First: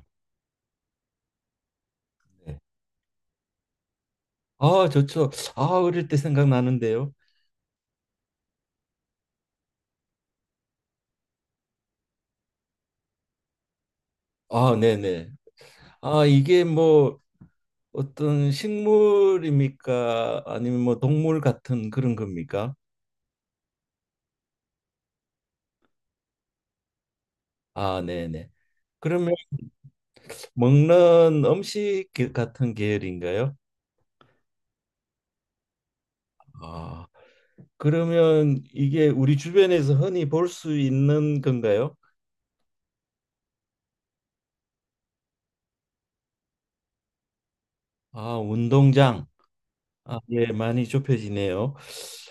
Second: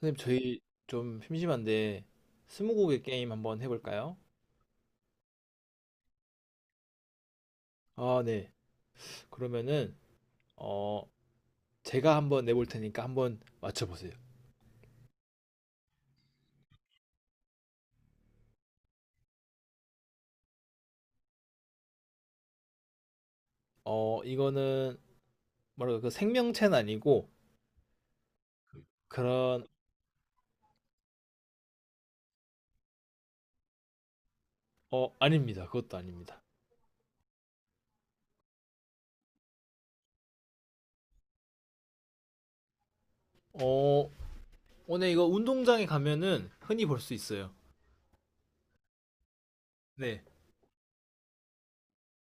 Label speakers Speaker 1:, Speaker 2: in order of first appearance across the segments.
Speaker 1: 선생님, 저희 좀 심심한데
Speaker 2: 네.
Speaker 1: 스무고개 게임 한번 해볼까요?
Speaker 2: 아, 좋죠. 아, 어릴 때 생각나는데요.
Speaker 1: 아, 네. 그러면은 어 제가 한번 내볼 테니까 한번 맞춰보세요.
Speaker 2: 아, 네네. 아, 이게 뭐 어떤 식물입니까? 아니면 뭐 동물 같은 그런 겁니까?
Speaker 1: 이거는 뭐랄까 그 생명체는 아니고
Speaker 2: 아, 네네. 그러면
Speaker 1: 그런
Speaker 2: 먹는 음식 같은 계열인가요?
Speaker 1: 어 아닙니다. 그것도 아닙니다.
Speaker 2: 아, 그러면 이게 우리 주변에서 흔히 볼 수 있는 건가요?
Speaker 1: 어 오늘 이거 운동장에 가면은 흔히 볼 수 있어요.
Speaker 2: 아, 운동장. 아,
Speaker 1: 네.
Speaker 2: 예, 많이 좁혀지네요.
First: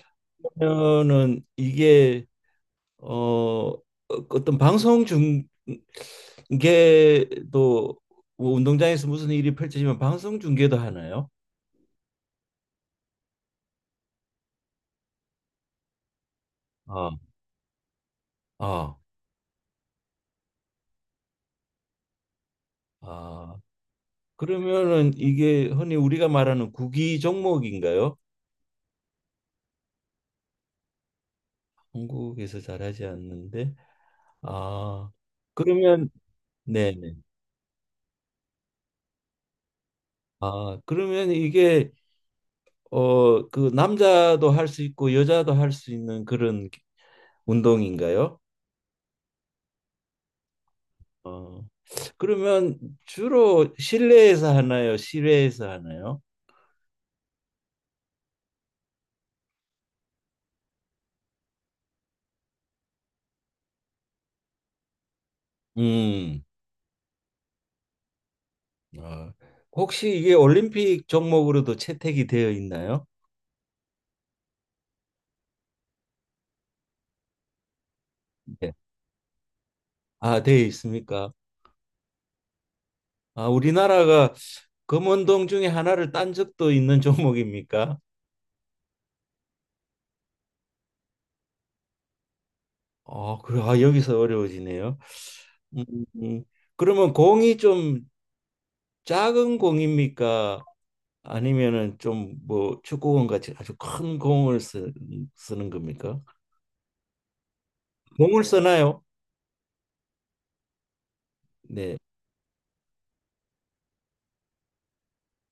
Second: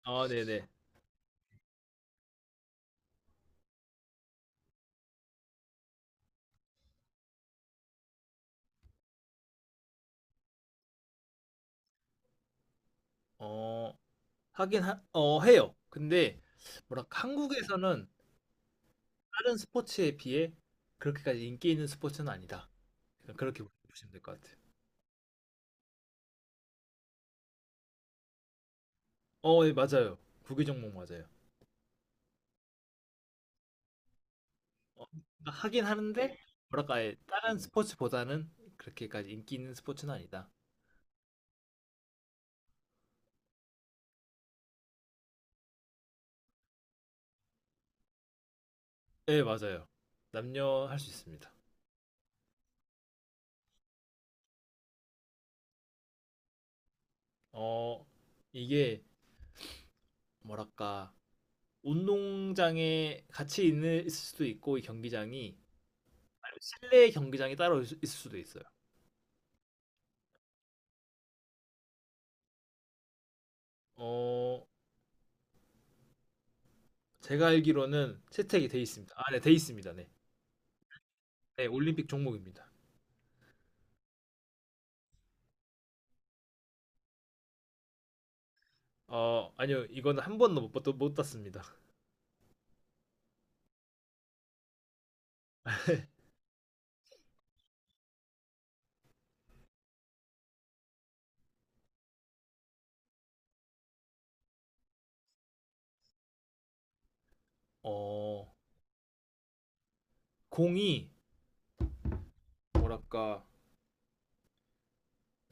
Speaker 1: 아, 네네.
Speaker 2: 그러면은 이게 어 어떤 방송 중계도 뭐 운동장에서 무슨 일이 펼쳐지면 방송 중계도 하나요?
Speaker 1: 어 하긴 하, 해요. 근데
Speaker 2: 아,
Speaker 1: 뭐랄까 한국에서는
Speaker 2: 아,
Speaker 1: 다른 스포츠에 비해 그렇게까지 인기 있는 스포츠는 아니다. 그렇
Speaker 2: 아.
Speaker 1: 게 보시면 될 것 같아요.
Speaker 2: 그러면은 이게 흔히 우리가 말하는 구기 종목인가요?
Speaker 1: 어, 예, 맞아요. 구기 종목 맞아요.
Speaker 2: 한국에서 잘하지 않는데.
Speaker 1: 어,
Speaker 2: 아,
Speaker 1: 하긴
Speaker 2: 그러면
Speaker 1: 하는데 뭐랄까
Speaker 2: 네네.
Speaker 1: 아예 다른 스포츠보다는 그렇게까지 인기 있는 스포츠는 아니다.
Speaker 2: 아, 그러면 이게 그 남자도 할 수 있고 여자도 할 수 있는 그런 운동인가요?
Speaker 1: 예, 맞아요. 남녀 할 수 있습니다.
Speaker 2: 어. 그러면 주로 실내에서 하나요? 실외에서 하나요?
Speaker 1: 어, 이게 뭐랄까 운동장에 같이 있는 있을 수도 있고 이 경기장이
Speaker 2: 음.
Speaker 1: 아니면 실내 경기장이 따로 있- 있을 수도 있어요.
Speaker 2: 아, 혹시 이게 올림픽 종목으로도 채택이 되어 있나요?
Speaker 1: 어, 제가 알기로는 채택이
Speaker 2: 네.
Speaker 1: 돼 있습니다. 아, 네, 돼 있습니다. 네,
Speaker 2: 아, 되어 있습니까?
Speaker 1: 네, 올림픽 종목입니다.
Speaker 2: 아, 우리나라가 금운동 중에 하나를 딴 적도 있는 종목입니까?
Speaker 1: 어, 아니요, 이거는 한 번도 못, 봤- 못 땄습니다.
Speaker 2: 아, 그래. 아, 여기서 어려워지네요. 음, 음. 그러면 공이 좀 작은 공입니까? 아니면은 좀 뭐 축구공 같이 아주 큰 공을 쓰는 겁니까? 공을
Speaker 1: 어,
Speaker 2: 쓰나요?
Speaker 1: 공이
Speaker 2: 네.
Speaker 1: 뭐랄까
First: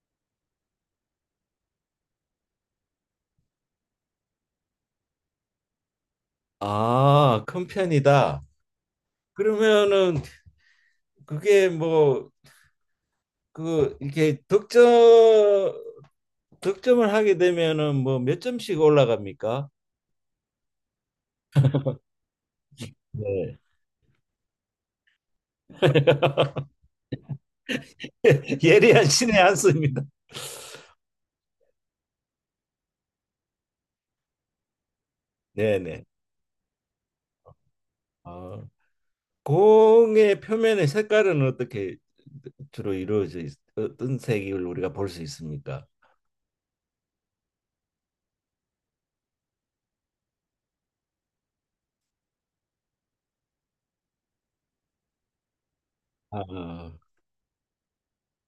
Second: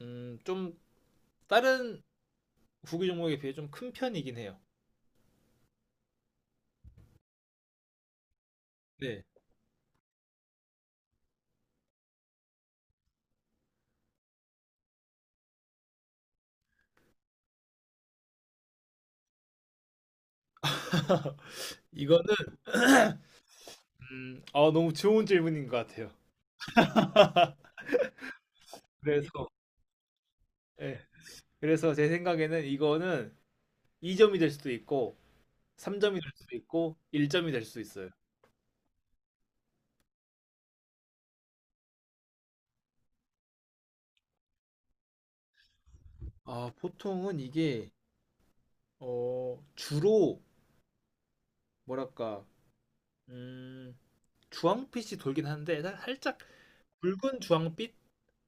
Speaker 1: 좀 다른 구기 종목에 비해 좀 큰 편이긴 해요.
Speaker 2: 아, 큰 편이다.
Speaker 1: 네.
Speaker 2: 그러면은 그게 뭐 그 이렇게 득점을 하게 되면은 뭐 몇 점씩 올라갑니까?
Speaker 1: 이거는
Speaker 2: 네.
Speaker 1: 아, 너무 좋은 질문인 것 같아요.
Speaker 2: 예리한
Speaker 1: 그래서
Speaker 2: 신의 한 수입니다.
Speaker 1: 예. 그래서 제 생각에는 이거는 2점이 될 수도 있고
Speaker 2: 네네.
Speaker 1: 3점이 될 수도 있고 1점이 될 수도 있어요.
Speaker 2: 아, 공의 표면의 색깔은 어떻게 주로 이루어져 어떤 색을 우리가 볼 수 있습니까?
Speaker 1: 아, 보통은 이게 어, 주로 뭐랄까 음, 주황빛이 돌긴 하는데 살- 살짝
Speaker 2: 아,
Speaker 1: 붉은 주황빛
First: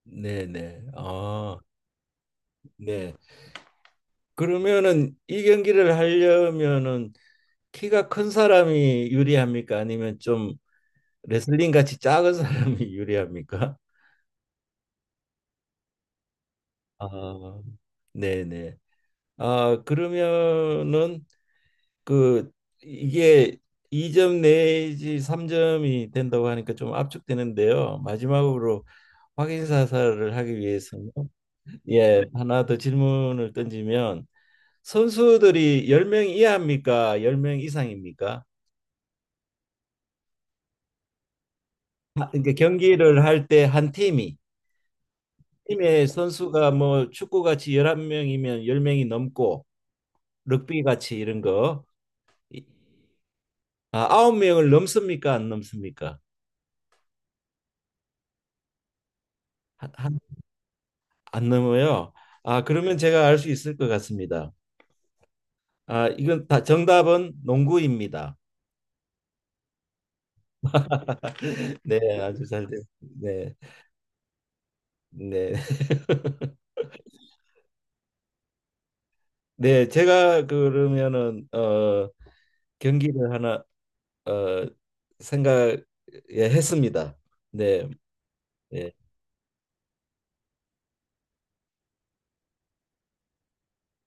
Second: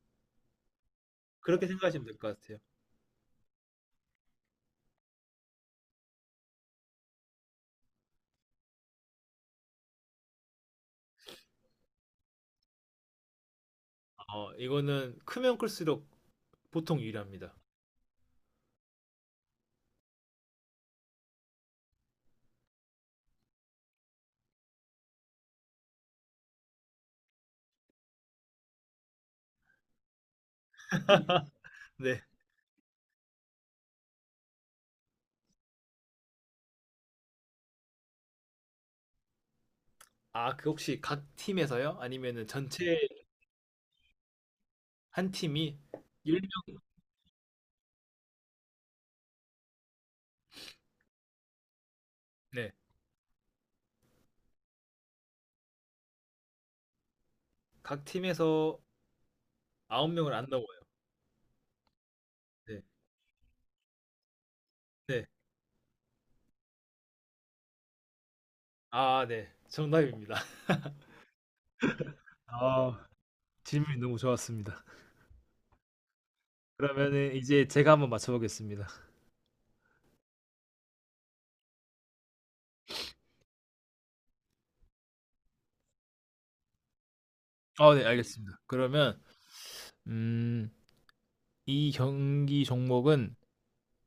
Speaker 2: 네네. 아,
Speaker 1: 그렇게 생각하시면 될 것 같아요.
Speaker 2: 네. 그러면은 이 경기를 하려면은 키가 큰 사람이 유리합니까? 아니면 좀 레슬링 같이 작은 사람이 유리합니까?
Speaker 1: 어, 이거는 크면 클수록 보통
Speaker 2: 아,
Speaker 1: 유리합니다.
Speaker 2: 네네. 아, 그러면은 그 이게 2점 내지 3점이 된다고 하니까 좀 압축되는데요. 마지막으로 확인 사살을 하기 위해서는
Speaker 1: 네.
Speaker 2: 예, 하나 더 질문을 던지면 선수들이 10명 이하입니까? 10명 이상입니까?
Speaker 1: 아, 그 혹시 각 팀에서요?
Speaker 2: 아,
Speaker 1: 아니면은
Speaker 2: 그러니까
Speaker 1: 전체
Speaker 2: 경기를 할 때 한 팀이
Speaker 1: 한 팀이 1
Speaker 2: 팀의 선수가
Speaker 1: 명
Speaker 2: 뭐 축구같이 11명이면 10명이 넘고 럭비같이 이런 거 이-
Speaker 1: 네.
Speaker 2: 아, 9명을 넘습니까? 안 넘습니까?
Speaker 1: 각 팀에서
Speaker 2: 한, 한,
Speaker 1: 9명을 안 넘어요.
Speaker 2: 안 넘어요. 아,
Speaker 1: 네.
Speaker 2: 그러면 제가 알 수 있을 것 같습니다.
Speaker 1: 네.
Speaker 2: 아, 이건 다 정답은 농구입니다.
Speaker 1: 아, 네. 정답입니다.
Speaker 2: 네, 아주 잘 됐.
Speaker 1: 아,
Speaker 2: 네.
Speaker 1: 질문이 너무 좋았습니다.
Speaker 2: 네.
Speaker 1: 그러면은 이제 제가 한번 맞춰보겠습니다.
Speaker 2: 네, 제가 그러면은 어 경기를 하나 어 생각 예, 했습니다. 네.
Speaker 1: 아, 네, 알겠습니다.
Speaker 2: 예.
Speaker 1: 그러면 음, 이 경기 종목은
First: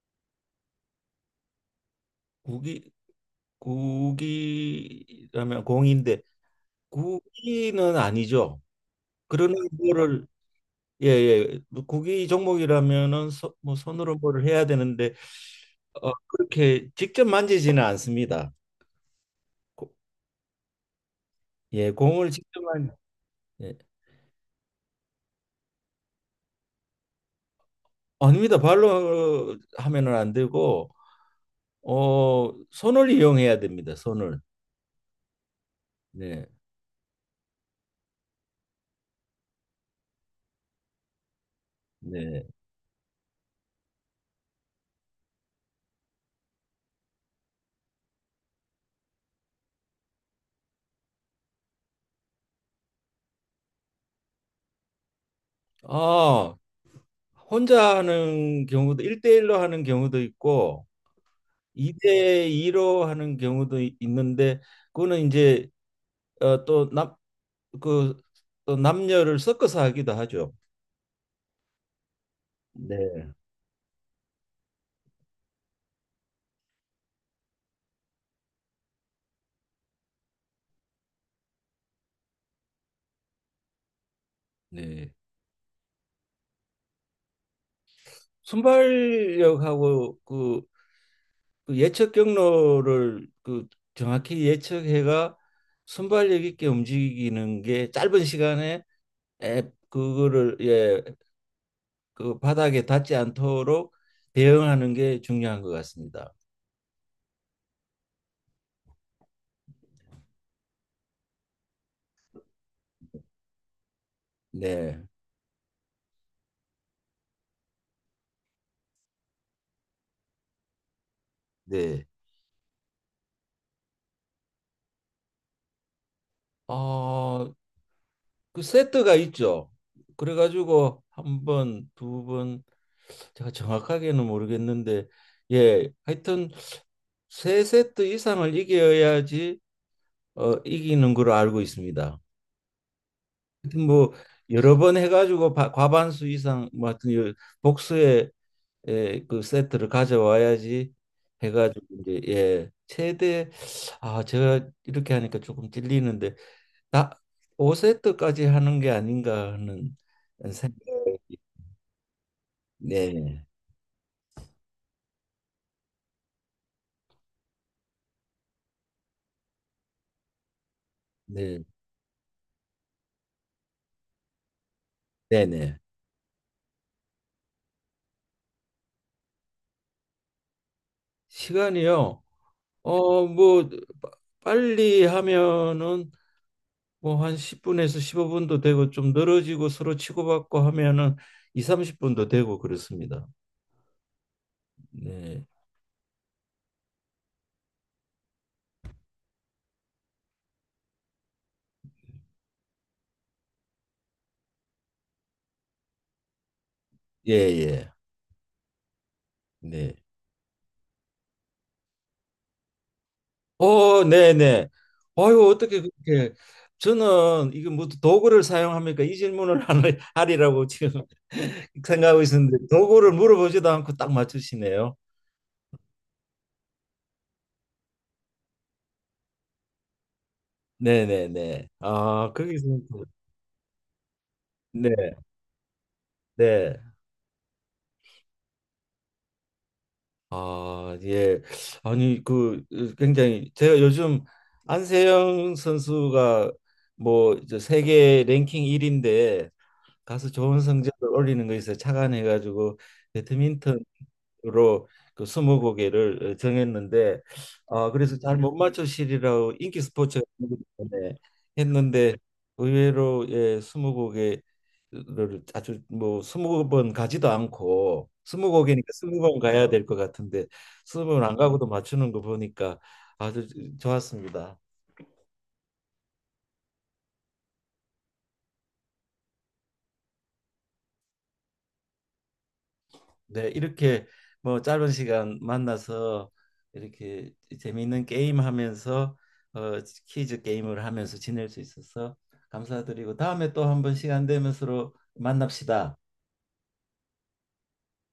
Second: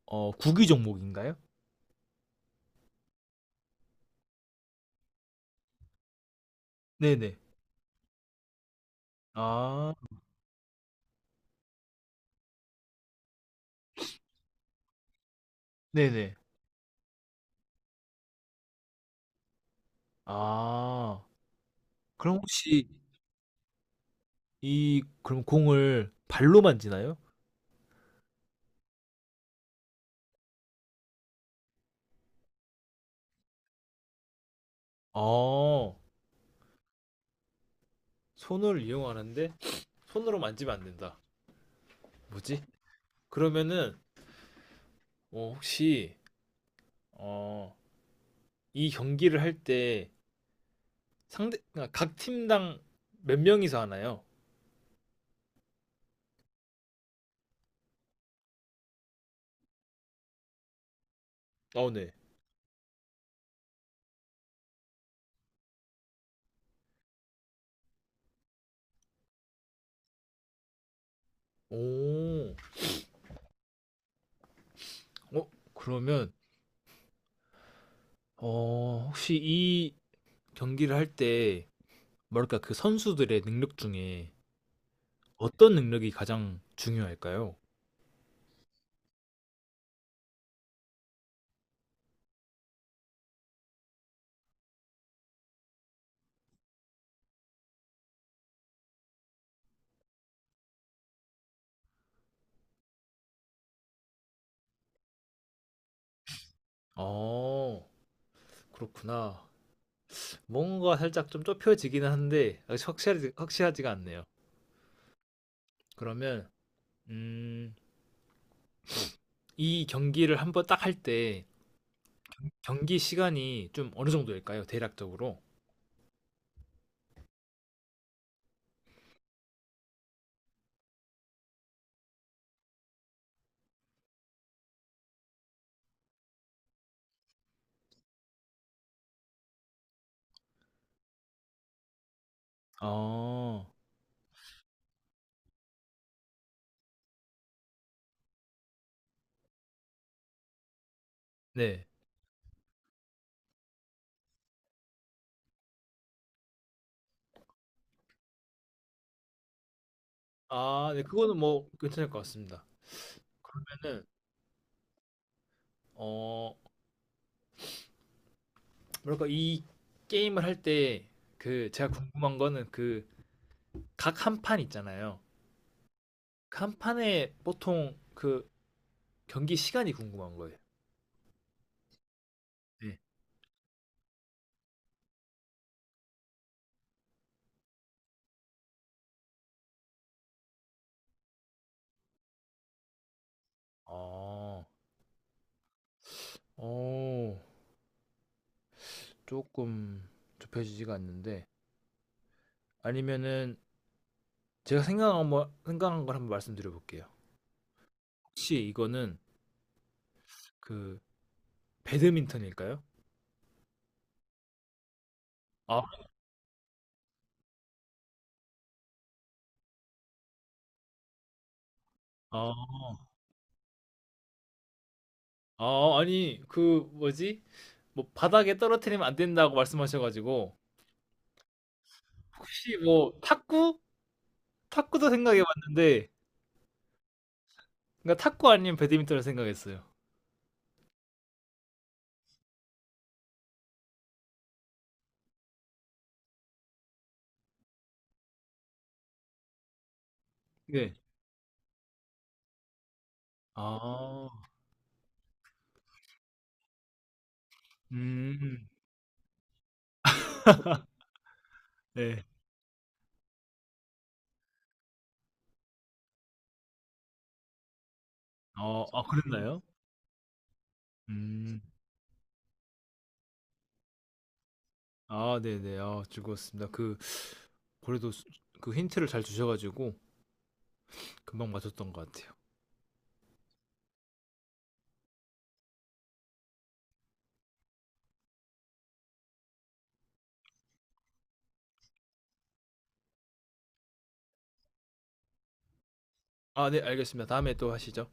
Speaker 1: 어, 구기 종목인가요?
Speaker 2: 국이 국이라면 공인데
Speaker 1: 네네.
Speaker 2: 국기는 아니죠. 그러나
Speaker 1: 아,
Speaker 2: 뭐를 예예 국이 종목이라면은 서, 뭐 손으로 뭐를 해야 되는데 어,
Speaker 1: 네네.
Speaker 2: 그렇게 직접 만지지는 않습니다. 고-
Speaker 1: 아,
Speaker 2: 예 공을
Speaker 1: 그럼
Speaker 2: 직접
Speaker 1: 혹시
Speaker 2: 만 예.
Speaker 1: 이 그럼 공을 발로 만지나요?
Speaker 2: 아닙니다. 발로 하면은 안 되고 어 손을 이용해야 됩니다. 손을
Speaker 1: 어,
Speaker 2: 네
Speaker 1: 손을 이용하는데 손으로 만지면 안 된다.
Speaker 2: 네.
Speaker 1: 뭐지? 그러면은 어, 혹시 어, 이 경기를 할 때 상대 아, 각 팀당 몇 명이서 하나요?
Speaker 2: 아 혼자 하는 경우도 일대일로 하는 경우도 있고
Speaker 1: 어, 네.
Speaker 2: 2대 2로 하는 경우도 있는데 그거는 이제 어, 그, 또 남녀를 섞어서 하기도 하죠.
Speaker 1: 오,
Speaker 2: 네.
Speaker 1: 어, 그러면 어, 혹시 이 경기를 할 때 뭐랄까 그 선수들의 능력 중에
Speaker 2: 네.
Speaker 1: 어떤 능력이 가장 중요할까요?
Speaker 2: 순발력하고 그, 그 예측 경로를 그 정확히 예측해가 순발력 있게 움직이는 게 짧은 시간에 에, 그거를 예, 그 바닥에 닿지 않도록 대응하는 게 중요한 것 같습니다.
Speaker 1: 어, 그렇구나. 뭔가 살짝 좀 좁혀지기는 한데 아직 확실하지가 않네요.
Speaker 2: 네.
Speaker 1: 그러면 음, 이 경기를 한번 딱 할 때
Speaker 2: 네.
Speaker 1: 경기 시간이 좀 어느 정도일까요? 대략적으로?
Speaker 2: 어, 그 세트가 있죠. 그래가지고 한 번, 두 번, 제가 정확하게는 모르겠는데, 예, 하여튼 세 세트 이상을 이겨야지 어, 이기는 걸로 알고 있습니다.
Speaker 1: 아,
Speaker 2: 하여튼 뭐 여러 번 해가지고 바- 과반수 이상, 뭐 하여튼 복수의 예, 그 세트를 가져와야지 해가지고
Speaker 1: 네.
Speaker 2: 이제 예, 최대 아 제가 이렇게 하니까 조금 찔리는데 다 5세트까지 하는 게 아닌가 하는 생각.
Speaker 1: 아, 네. 그거는 뭐 괜찮을 것 같습니다.
Speaker 2: 네,
Speaker 1: 그러면은 어, 뭐랄까 이 게임을 할 때
Speaker 2: 네,
Speaker 1: 그 제가 궁금한 거는 그 각 한 판 있잖아요.
Speaker 2: 네, 네.
Speaker 1: 그 한 판에 보통 그 경기 시간이 궁금한 거예요.
Speaker 2: 시간이요.
Speaker 1: 네.
Speaker 2: 어, 뭐 빠- 빨리 하면은 뭐 한 10분에서 15분도 되고 좀 늘어지고 서로 치고받고 하면은 2, 30분도 되고 그렇습니다.
Speaker 1: 어,
Speaker 2: 네.
Speaker 1: 어, 조금 좁혀지지가 않는데 아니면은 제가 생각한 걸 한번 말씀드려 볼게요.
Speaker 2: 예, 예.
Speaker 1: 혹시 이거는
Speaker 2: 네.
Speaker 1: 그 배드민턴일까요?
Speaker 2: 어, 네, 네. 아유, 어떻게
Speaker 1: 아.
Speaker 2: 그렇게 저는 이거 뭐 도구를 사용합니까? 이 질문을 하리라고 지금 생각하고
Speaker 1: 아.
Speaker 2: 있었는데 도구를 물어보지도 않고 딱 맞추시네요.
Speaker 1: 아 아니 그 뭐지? 뭐 바닥에 떨어뜨리면 안 된다고 말씀하셔 가지고
Speaker 2: 네네네. 아, 거기서
Speaker 1: 혹시 뭐 탁구?
Speaker 2: 네,
Speaker 1: 탁구도 생각해 봤는데
Speaker 2: 네.
Speaker 1: 그러니까 탁구 아니면 배드민턴을 생각했어요.
Speaker 2: 아, 예. 아니, 그 어, 굉장히 제가 요즘 안세영 선수가 뭐 이제 세계 랭킹 1인데 가서 좋은
Speaker 1: 네.
Speaker 2: 성적을 올리는 거에 있어 착안해 가지고 배드민턴
Speaker 1: 아.
Speaker 2: 로 그 스무고개를 어, 정했는데 아 그래서 잘 못
Speaker 1: 음.
Speaker 2: 맞추시리라고 인기 스포츠 했는데
Speaker 1: 네.
Speaker 2: 의외로 예 스무고개를 아주 뭐 스무 번 가지도 않고
Speaker 1: 어
Speaker 2: 스무고개니까
Speaker 1: 아
Speaker 2: 스무 번
Speaker 1: 그랬나요?
Speaker 2: 가야 될 것 같은데 스무 번 안
Speaker 1: 음.
Speaker 2: 가고도 맞추는 거 보니까 아주 좋았습니다.
Speaker 1: 아 네네. 아 즐거웠습니다. 그 그래도 그 힌트를 잘 주셔 가지고 금방 맞췄던 것 같아요.
Speaker 2: 네, 이렇게 뭐 짧은 시간 만나서 이렇게 재미있는 게임 하면서 어, 퀴즈 게임을 하면서 지낼 수 있어서 감사드리고 다음에 또 한 번 시간 되면 서로 만납시다.
Speaker 1: 아 네 알겠습니다. 다음에 또 하시죠.